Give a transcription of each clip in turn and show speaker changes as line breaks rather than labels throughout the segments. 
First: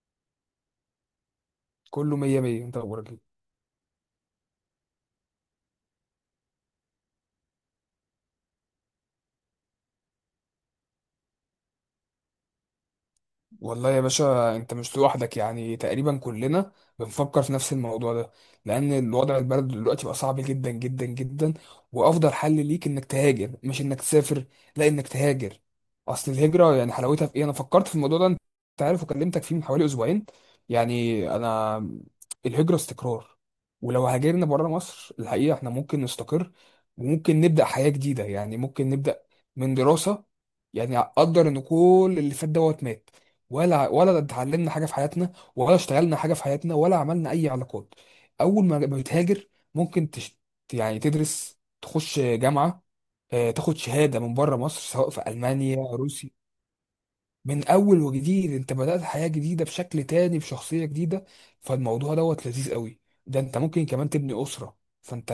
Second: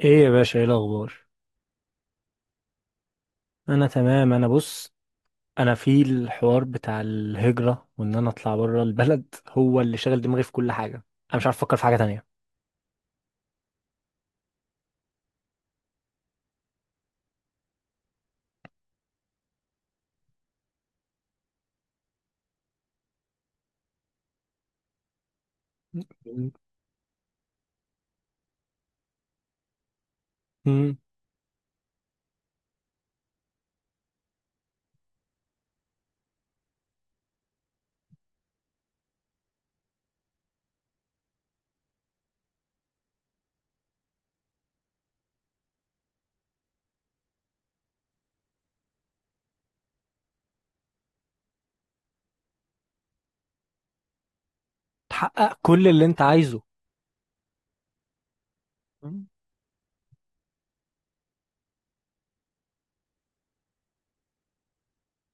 ايه يا باشا، ايه الاخبار؟
كله مية مية، انت اخبارك ايه؟
انا تمام. انا بص، انا في الحوار بتاع الهجرة وان انا اطلع بره البلد هو اللي شاغل دماغي في كل حاجة. انا مش عارف افكر في حاجة تانية.
والله يا باشا، انت مش لوحدك، يعني تقريبا كلنا بنفكر في نفس الموضوع ده. لان الوضع البلد دلوقتي بقى صعب جدا جدا جدا. وافضل حل ليك انك تهاجر، مش انك تسافر، لا انك تهاجر. اصل الهجرة يعني حلاوتها في ايه. انا فكرت في الموضوع ده، انت عارف، وكلمتك فيه من حوالي اسبوعين.
امم.
يعني انا، الهجرة استقرار. ولو هاجرنا بره مصر الحقيقة احنا ممكن نستقر، وممكن نبدأ حياة جديدة، يعني ممكن نبدأ من دراسة. يعني اقدر ان كل اللي فات دوت مات، ولا اتعلمنا حاجه في حياتنا، ولا اشتغلنا حاجه في حياتنا، ولا عملنا اي علاقات. اول ما بتهاجر، ممكن يعني تدرس تخش جامعه. تاخد شهاده من بره مصر، سواء في
تحقق
المانيا،
كل اللي انت
روسيا.
عايزه.
من اول وجديد، انت بدأت حياة
مم.
جديدة بشكل تاني، بشخصية جديدة. فالموضوع دوت لذيذ قوي. ده انت ممكن كمان تبني أسرة، فانت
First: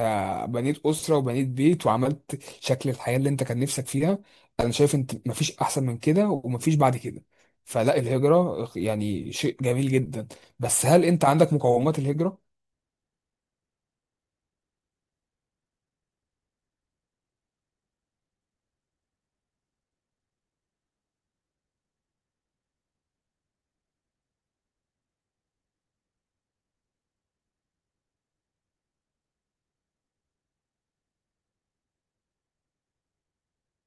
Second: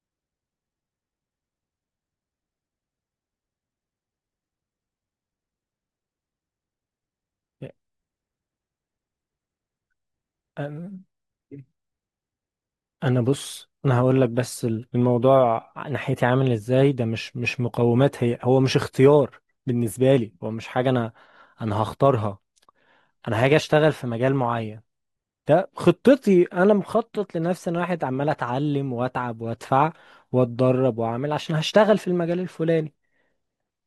بنيت أسرة وبنيت بيت وعملت شكل الحياة اللي انت كان نفسك فيها. انا شايف، انت مفيش احسن من كده ومفيش بعد كده. فلا، الهجرة يعني شيء جميل جدا. بس
انا
هل انت عندك مقومات الهجرة؟
أنا بص، انا هقول لك بس، الموضوع ناحيتي عامل ازاي ده مش مقومات، هي هو مش اختيار. بالنسبة لي هو مش حاجة انا هختارها. انا هاجي اشتغل في مجال معين، ده خطتي، انا مخطط لنفسي. انا واحد عمال اتعلم واتعب وادفع واتدرب واعمل عشان هشتغل في المجال الفلاني.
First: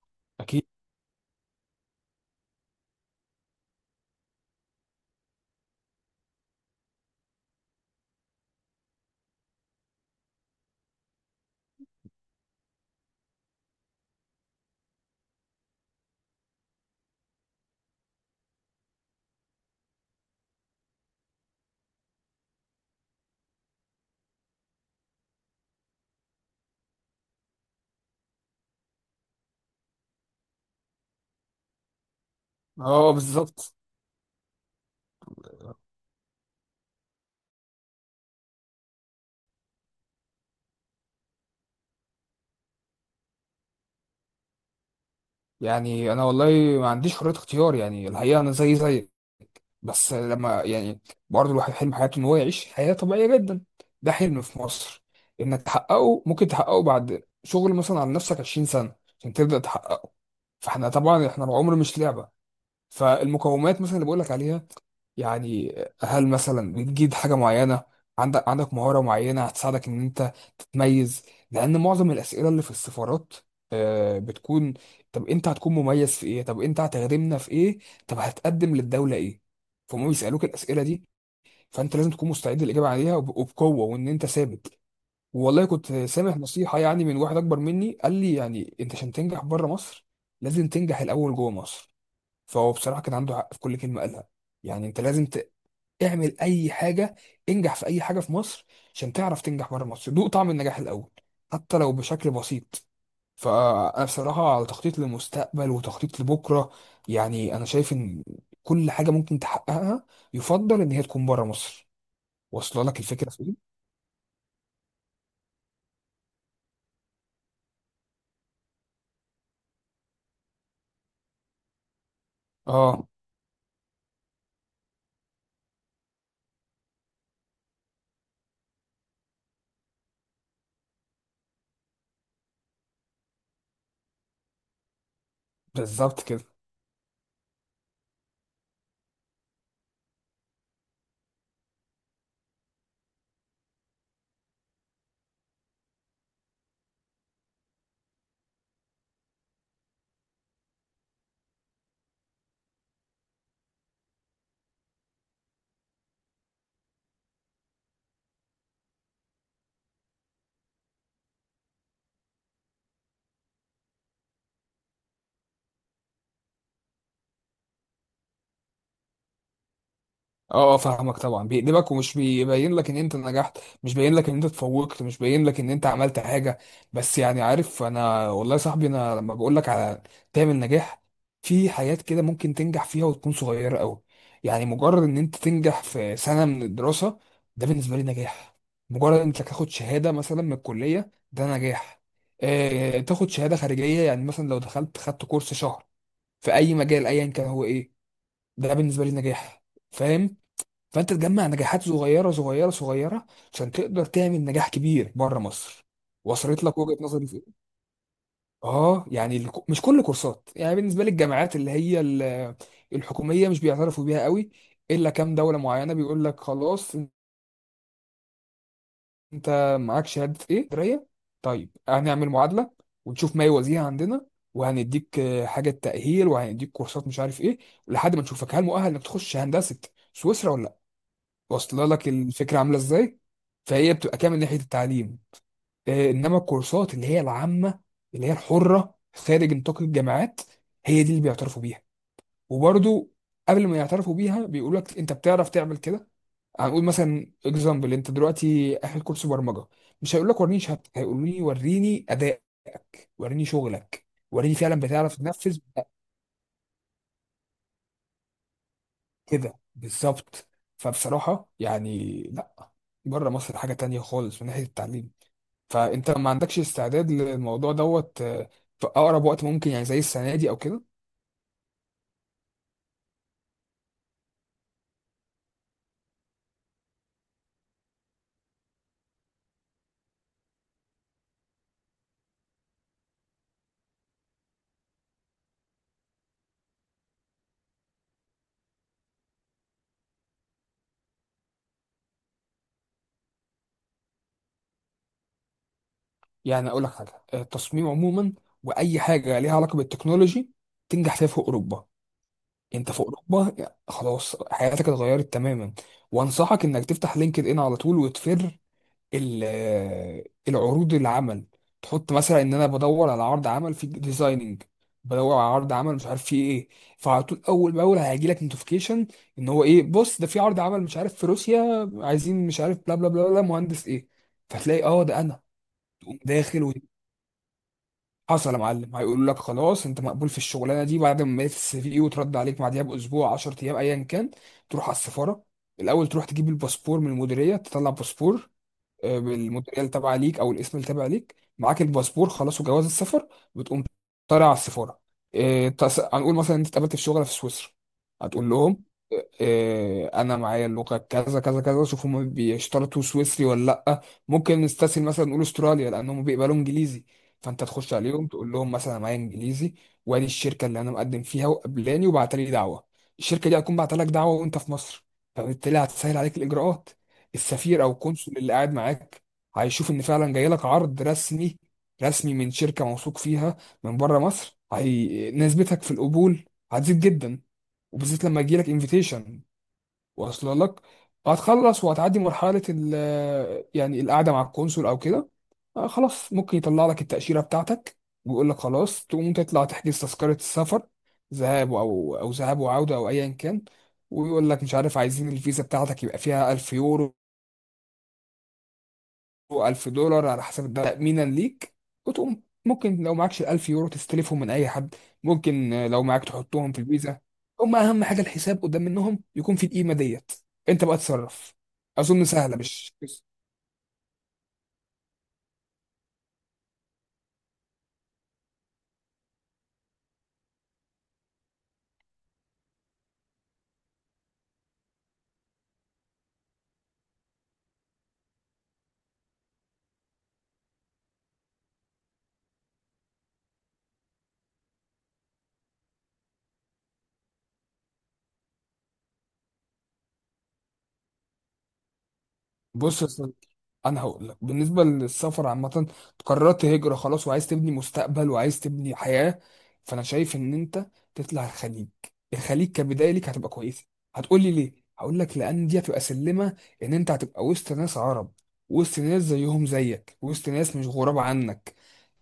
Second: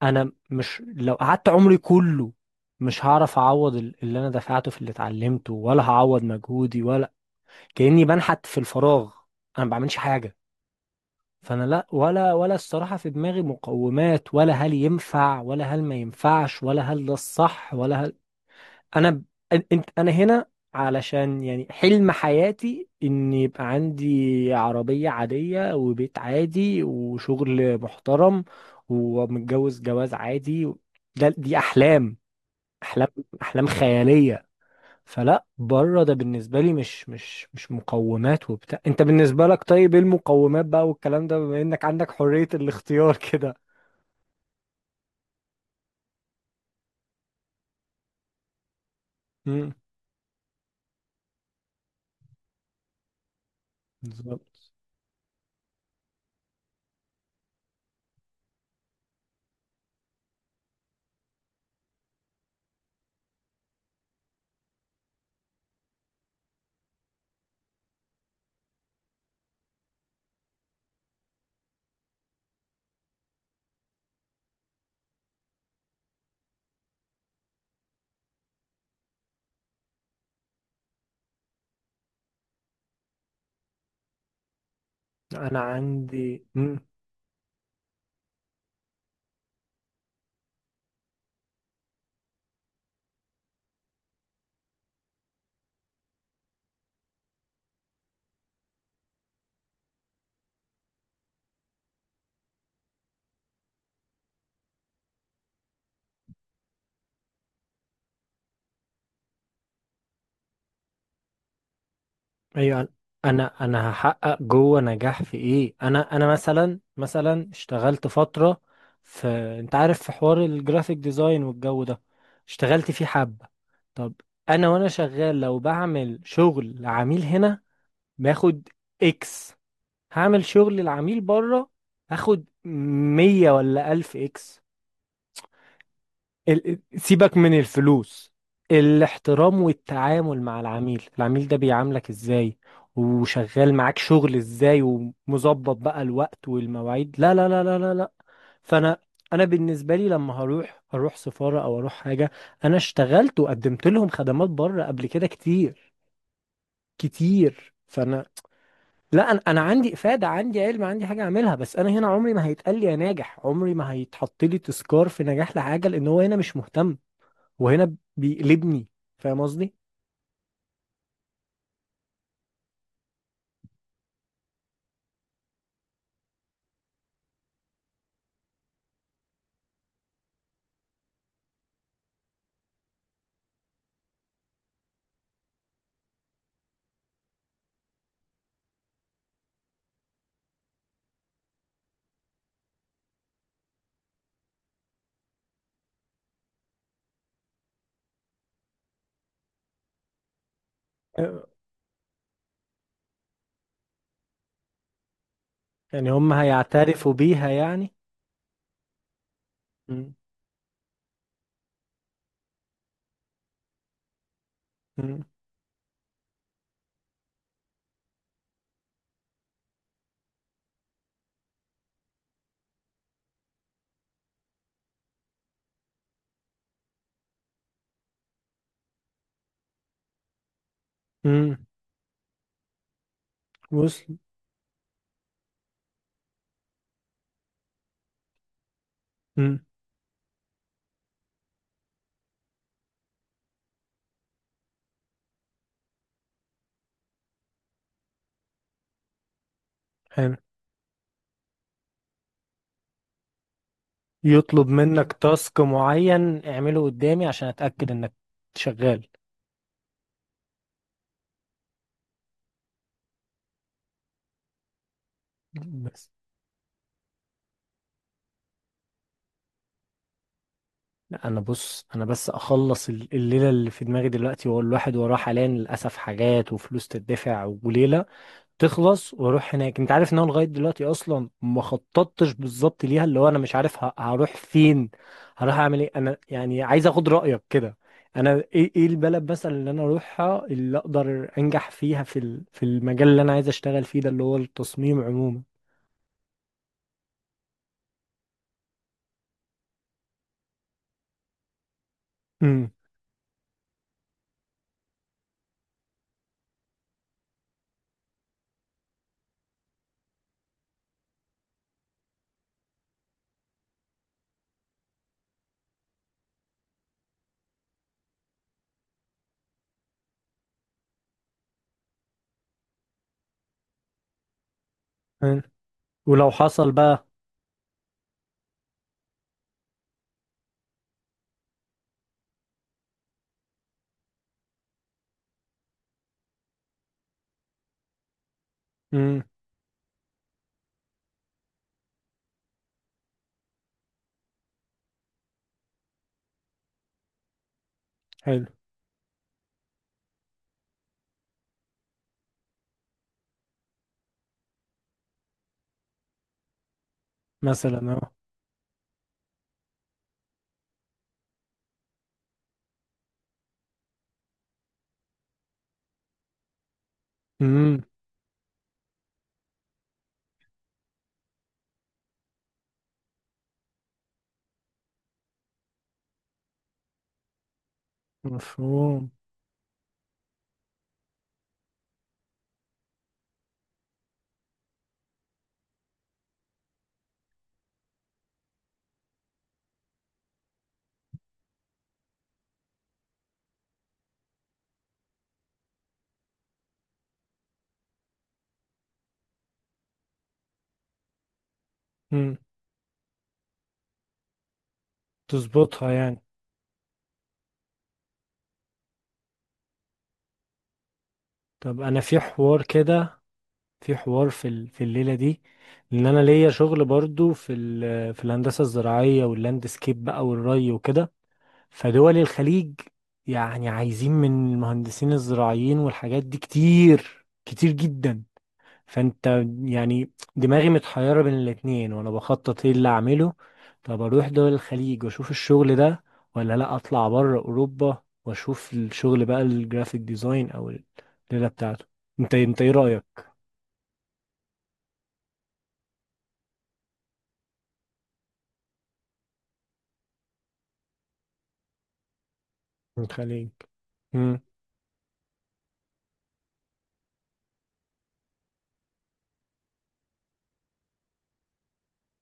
انا
اكيد.
مش لو قعدت عمري كله مش هعرف اعوض اللي انا دفعته في اللي اتعلمته، ولا هعوض مجهودي ولا كأني بنحت في الفراغ. انا ما بعملش حاجة. فانا لا ولا الصراحة في دماغي مقومات، ولا هل ينفع ولا هل ما ينفعش، ولا هل ده الصح ولا هل. انا ب- أن- انت انا هنا علشان يعني حلم حياتي ان يبقى عندي عربية عادية وبيت عادي وشغل محترم ومتجوز جواز عادي. ده دي احلام، احلام،
اه،
احلام
بالظبط.
خيالية. فلا بره ده بالنسبة لي مش مقومات وبتاع. انت بالنسبة لك، طيب، ايه المقومات بقى والكلام ده بما انك عندك حرية الاختيار كده؟
يعني انا والله ما عنديش حرية اختيار، يعني الحقيقة انا زي زيك.
امم.
بس لما يعني برضه الواحد حلم حياته ان هو يعيش حياة طبيعية جدا. ده حلم في
بالظبط.
مصر انك تحققه، ممكن تحققه بعد شغل مثلا على نفسك 20 سنة عشان تبدأ تحققه. فاحنا طبعا، احنا العمر مش لعبة. فالمقومات مثلا اللي بقول لك عليها، يعني هل مثلا بتجيد حاجة معينة، عندك مهارة معينة هتساعدك إن أنت تتميز؟ لأن معظم الأسئلة اللي في السفارات بتكون، طب أنت هتكون مميز في إيه؟ طب أنت هتخدمنا في إيه؟ طب هتقدم للدولة إيه؟ فهم بيسألوك الأسئلة دي، فأنت لازم تكون مستعد للإجابة عليها وبقوة، وإن أنت ثابت.
انا
والله كنت سامع
عندي.
نصيحة يعني من واحد أكبر مني، قال لي يعني أنت عشان تنجح بره مصر لازم تنجح الأول جوه مصر. فهو بصراحة كان عنده حق في كل كلمة قالها. يعني انت لازم اعمل اي حاجه، انجح في اي حاجه في مصر عشان تعرف تنجح بره مصر، دوق طعم النجاح الاول، حتى لو بشكل بسيط. فانا بصراحه على تخطيط للمستقبل وتخطيط لبكره. يعني انا شايف ان كل حاجه ممكن تحققها، يفضل ان هي تكون بره مصر. واصله
ايوه،
لك الفكره في
انا
ايه؟
انا هحقق جوه نجاح في ايه؟ انا مثلا اشتغلت فتره في، انت عارف، في حوار الجرافيك ديزاين والجو ده. اشتغلت فيه
اه،
حبه. طب، انا وانا شغال لو بعمل شغل لعميل هنا باخد اكس، هعمل شغل لعميل بره هاخد 100 ولا 1000 اكس.
بالظبط كده.
سيبك من الفلوس، الاحترام والتعامل مع العميل. العميل ده بيعاملك ازاي، وشغال معاك شغل ازاي، ومظبط بقى الوقت والمواعيد، لا لا لا لا لا لا. فانا بالنسبه لي لما اروح سفاره او اروح حاجه، انا اشتغلت وقدمت لهم خدمات بره قبل كده كتير كتير، فانا، لا، انا عندي افاده، عندي علم، عندي حاجه اعملها، بس انا هنا عمري ما هيتقال لي يا ناجح، عمري ما هيتحط لي تذكار في نجاح لحاجه، لان هو هنا مش مهتم. وهنا بيقلبني، فاهم قصدي؟
اه، اه، فاهمك طبعا، بيقلبك ومش بيبين لك ان انت نجحت، مش باين لك ان انت اتفوقت، مش باين لك ان انت عملت حاجه. بس يعني عارف، انا والله يا صاحبي، انا لما بقول لك على تعمل نجاح، في حاجات كده ممكن تنجح فيها وتكون صغيره قوي. يعني مجرد ان انت تنجح في سنه من الدراسه، ده بالنسبه لي نجاح. مجرد انك تاخد شهاده مثلا من الكليه، ده نجاح. اه، تاخد شهاده خارجيه، يعني مثلا لو دخلت خدت كورس شهر في اي مجال ايا كان هو ايه، ده بالنسبه لي نجاح. فاهم؟ فانت
آه.
تجمع نجاحات صغيره صغيره صغيره، عشان تقدر تعمل نجاح كبير بره مصر.
يعني هم
وصلت لك وجهه
هيعترفوا
نظري في؟
بيها يعني؟
اه، يعني مش كل
مم.
كورسات، يعني بالنسبه للجامعات اللي هي الحكوميه مش بيعترفوا بيها قوي، الا
مم.
كام دوله معينه بيقول لك خلاص، انت معاك شهاده ايه دريه، طيب هنعمل معادله ونشوف ما يوازيها عندنا، وهنديك حاجه تاهيل، وهنديك كورسات مش عارف ايه، لحد ما نشوفك هل مؤهل انك تخش هندسه سويسرا ولا.
مم.
واصله لك الفكره عامله ازاي؟ فهي
وصل.
بتبقى كامل ناحيه التعليم. انما الكورسات اللي هي العامه، اللي هي الحره خارج
مم.
نطاق الجامعات، هي دي اللي بيعترفوا بيها. وبرضو، قبل ما يعترفوا بيها، بيقول لك انت بتعرف تعمل كده. هنقول مثلا اكزامبل انت دلوقتي اخد كورس برمجه، مش هيقول
حلو.
لك وريني شهادتك، هيقول لي وريني ادائك، وريني شغلك، وريني
يطلب
فعلا
منك
بتعرف تنفذ.
تاسك معين اعمله قدامي عشان اتاكد انك شغال.
كده بالظبط. فبصراحه يعني، لا، بره مصر حاجه تانية خالص من ناحيه التعليم.
بس.
فانت ما عندكش استعداد للموضوع دوت في اقرب وقت ممكن، يعني زي السنه دي او كده؟
لا، انا بص، انا بس اخلص الليله اللي في دماغي دلوقتي، هو الواحد وراه حاليا للاسف حاجات وفلوس تدفع وليله تخلص واروح هناك. انت عارف ان انا لغايه دلوقتي اصلا ما خططتش بالظبط ليها، اللي هو انا مش عارف هروح فين، هروح اعمل ايه. انا يعني عايز اخد رايك كده، انا ايه البلد مثلا اللي انا اروحها اللي اقدر انجح فيها في المجال اللي انا عايز اشتغل فيه ده اللي هو التصميم عموما؟
يعني اقول لك حاجه، التصميم عموما واي حاجه ليها علاقه بالتكنولوجي، تنجح فيها في اوروبا.
امم.
انت في اوروبا خلاص حياتك اتغيرت تماما. وانصحك انك تفتح لينكد ان على طول، وتفر العروض العمل، تحط مثلا ان انا بدور على عرض عمل في ديزايننج، بدور على عرض عمل مش عارف فيه ايه. فعلى طول، اول باول هيجي لك نوتيفيكيشن ان هو ايه، بص ده في عرض عمل مش عارف في روسيا عايزين مش عارف بلا بلا بلا بلا مهندس ايه. فتلاقي اه ده
حلو.
انا، تقوم
ولو
داخل.
حصل بقى.
وحصل يا معلم، هيقول لك خلاص انت مقبول في الشغلانه دي بعد ما ميت السي في، وترد عليك بعديها باسبوع، 10 ايام ايا كان. تروح على السفاره، الاول تروح تجيب الباسبور من المديريه تطلع باسبور،
امم.
بالموديل تبع ليك او الاسم اللي تبع ليك، معاك الباسبور خلاص وجواز السفر. بتقوم طالع على السفاره، هنقول مثلا انت اتقابلت في شغل في سويسرا،
حلو.
هتقول لهم انا معايا اللغه كذا كذا كذا، شوف هم بيشترطوا سويسري ولا لا. ممكن نستسهل مثلا نقول استراليا، لان هم بيقبلوا انجليزي. فانت
مثلا
تخش
اه.
عليهم تقول لهم مثلا، أنا معايا انجليزي، وادي الشركه اللي انا مقدم فيها وقبلاني وبعت لي دعوه. الشركه دي هتكون بعت لك دعوه وانت في مصر، فبالتالي هتسهل عليك الاجراءات.
امم.
السفير او القنصل اللي قاعد معاك هيشوف ان فعلا جاي لك عرض رسمي، رسمي من شركه موثوق فيها من بره مصر، هي نسبتك في القبول هتزيد جدا، وبالذات لما يجي لك
مفهوم.
انفيتيشن. واصل لك؟ هتخلص وهتعدي مرحله ال، يعني القعده مع القنصل او كده. خلاص ممكن يطلع لك التاشيره بتاعتك، ويقول لك خلاص تقوم تطلع تحجز تذكره السفر، ذهاب او ذهاب وعوده، او ايا كان. ويقول لك مش عارف عايزين الفيزا بتاعتك يبقى فيها 1000 يورو، 1000 دولار على حسب الدولار تأمينا ليك.
امم.
وتقوم ممكن لو معكش الألف يورو تستلفهم من أي حد، ممكن
تظبطها
لو
يعني.
معاك تحطهم في الفيزا. هم أهم حاجة الحساب قدام منهم يكون في القيمة ديت، أنت بقى تتصرف.
طب انا في
أظن سهلة،
حوار
مش؟
كده، في حوار في الليله دي، ان انا ليا شغل برضو في الهندسه الزراعيه واللاندسكيب بقى والري وكده. فدول الخليج يعني عايزين من المهندسين الزراعيين والحاجات دي كتير كتير جدا. فانت يعني دماغي متحيره بين الاتنين، وانا بخطط ايه اللي اعمله. طب اروح دول الخليج واشوف الشغل ده، ولا لا اطلع بره اوروبا واشوف الشغل بقى الجرافيك ديزاين او الليله بتاعته؟ انت ايه
بص يا
رايك؟
صديقي، انا هقول لك، بالنسبه للسفر عامه، قررت هجره خلاص وعايز تبني مستقبل وعايز تبني حياه، فانا شايف ان انت تطلع الخليج. الخليج
من
كبدايه ليك
الخليج.
هتبقى كويسه.
مم.
هتقول لي ليه؟ هقول لك لان دي هتبقى سلمه، ان انت هتبقى وسط ناس عرب، وسط ناس زيهم زيك، وسط ناس مش غراب عنك.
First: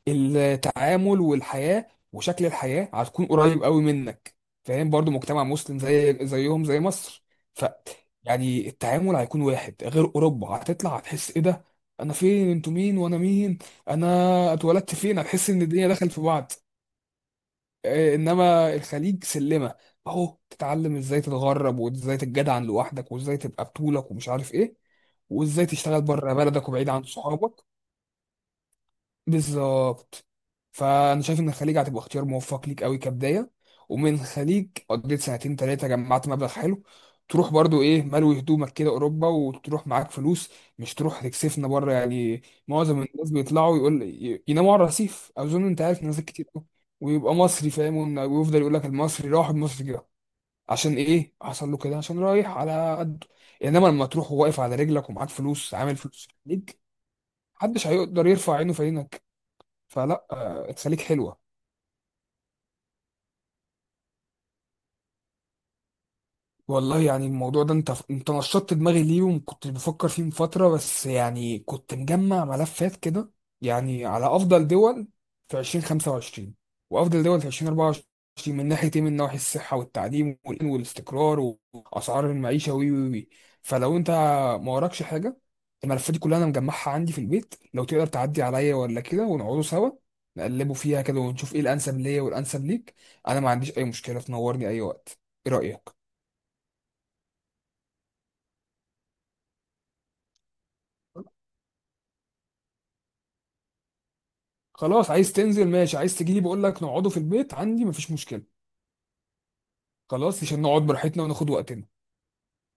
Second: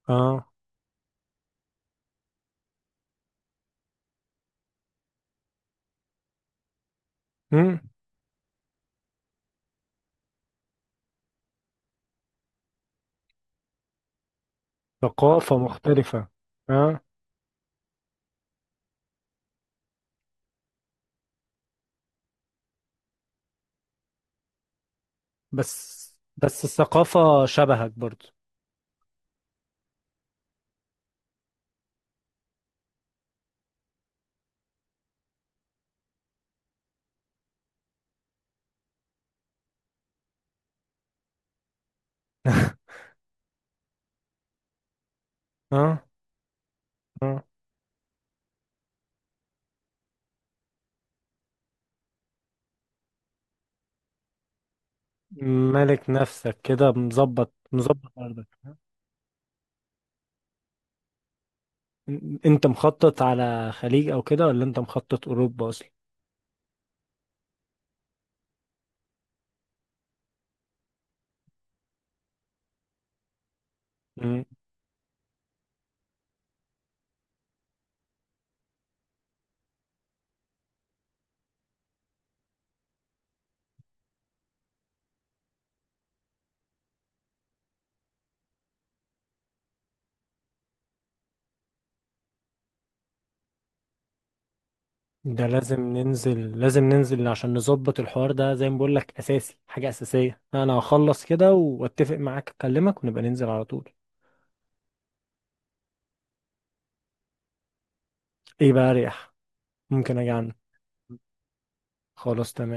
اه.
التعامل والحياة وشكل الحياة هتكون قريب قوي منك. فاهم؟ برضو مجتمع مسلم زي زيهم زي مصر. ف،
مم.
يعني التعامل هيكون واحد، غير اوروبا هتطلع هتحس ايه ده، انا فين، انتوا مين وانا مين، انا اتولدت فين، هتحس
ثقافة
ان الدنيا دخلت في
مختلفة.
بعض.
اه.
انما الخليج سلمة، اهو تتعلم ازاي تتغرب، وازاي تتجدعن لوحدك، وازاي تبقى بطولك ومش عارف ايه، وازاي
بس
تشتغل بره
بس
بلدك وبعيد عن
الثقافة
صحابك.
شبهك برضو.
بالظبط. فانا شايف ان الخليج هتبقى اختيار موفق ليك قوي كبدايه. ومن الخليج قضيت سنتين ثلاثه، جمعت مبلغ حلو، تروح برضو ايه ملوي هدومك كده اوروبا وتروح معاك فلوس، مش تروح تكسفنا بره يعني. معظم الناس بيطلعوا يقول يناموا على الرصيف، اظن انت
اه،
عارف ناس كتير أوي. ويبقى
اه.
مصري فاهم ويفضل يقول لك المصري راح المصري جه. عشان ايه حصل له كده؟ عشان رايح على قده. انما لما تروح واقف على رجلك ومعاك فلوس عامل
مالك
فلوس في
نفسك
الخليج،
كده، مظبط
محدش
مظبط
هيقدر يرفع
أرضك.
عينه في. فلا، تخليك حلوه.
انت مخطط على خليج او كده، ولا انت مخطط اوروبا اصلا؟
والله يعني الموضوع ده انت نشطت دماغي ليه، وكنت بفكر فيه من فترة، بس يعني كنت مجمع ملفات كده، يعني على
مم.
افضل دول في 2025، وافضل دول في 2024، من ناحية ايه، من ناحية الصحة والتعليم والامن والاستقرار، واسعار المعيشة وي وي وي فلو انت ما وراكش حاجة، الملفات دي كلها انا مجمعها عندي في البيت، لو تقدر تعدي عليا ولا كده ونقعدوا سوا، نقلبوا فيها كده ونشوف ايه الانسب ليا والانسب ليك. انا ما عنديش اي مشكلة، تنورني اي وقت.
ده
ايه
لازم
رأيك؟
ننزل، لازم ننزل عشان نظبط الحوار ده، زي ما بقول لك اساسي، حاجة اساسية. انا هخلص كده واتفق معاك، اكلمك ونبقى ننزل على طول.
خلاص، عايز تنزل ماشي، عايز تجيلي بقول لك نقعده في البيت عندي، مفيش مشكله.
ايه بقى اريح، ممكن اجي
خلاص،
عنه.
عشان نقعد براحتنا وناخد وقتنا.
خلاص، تمام.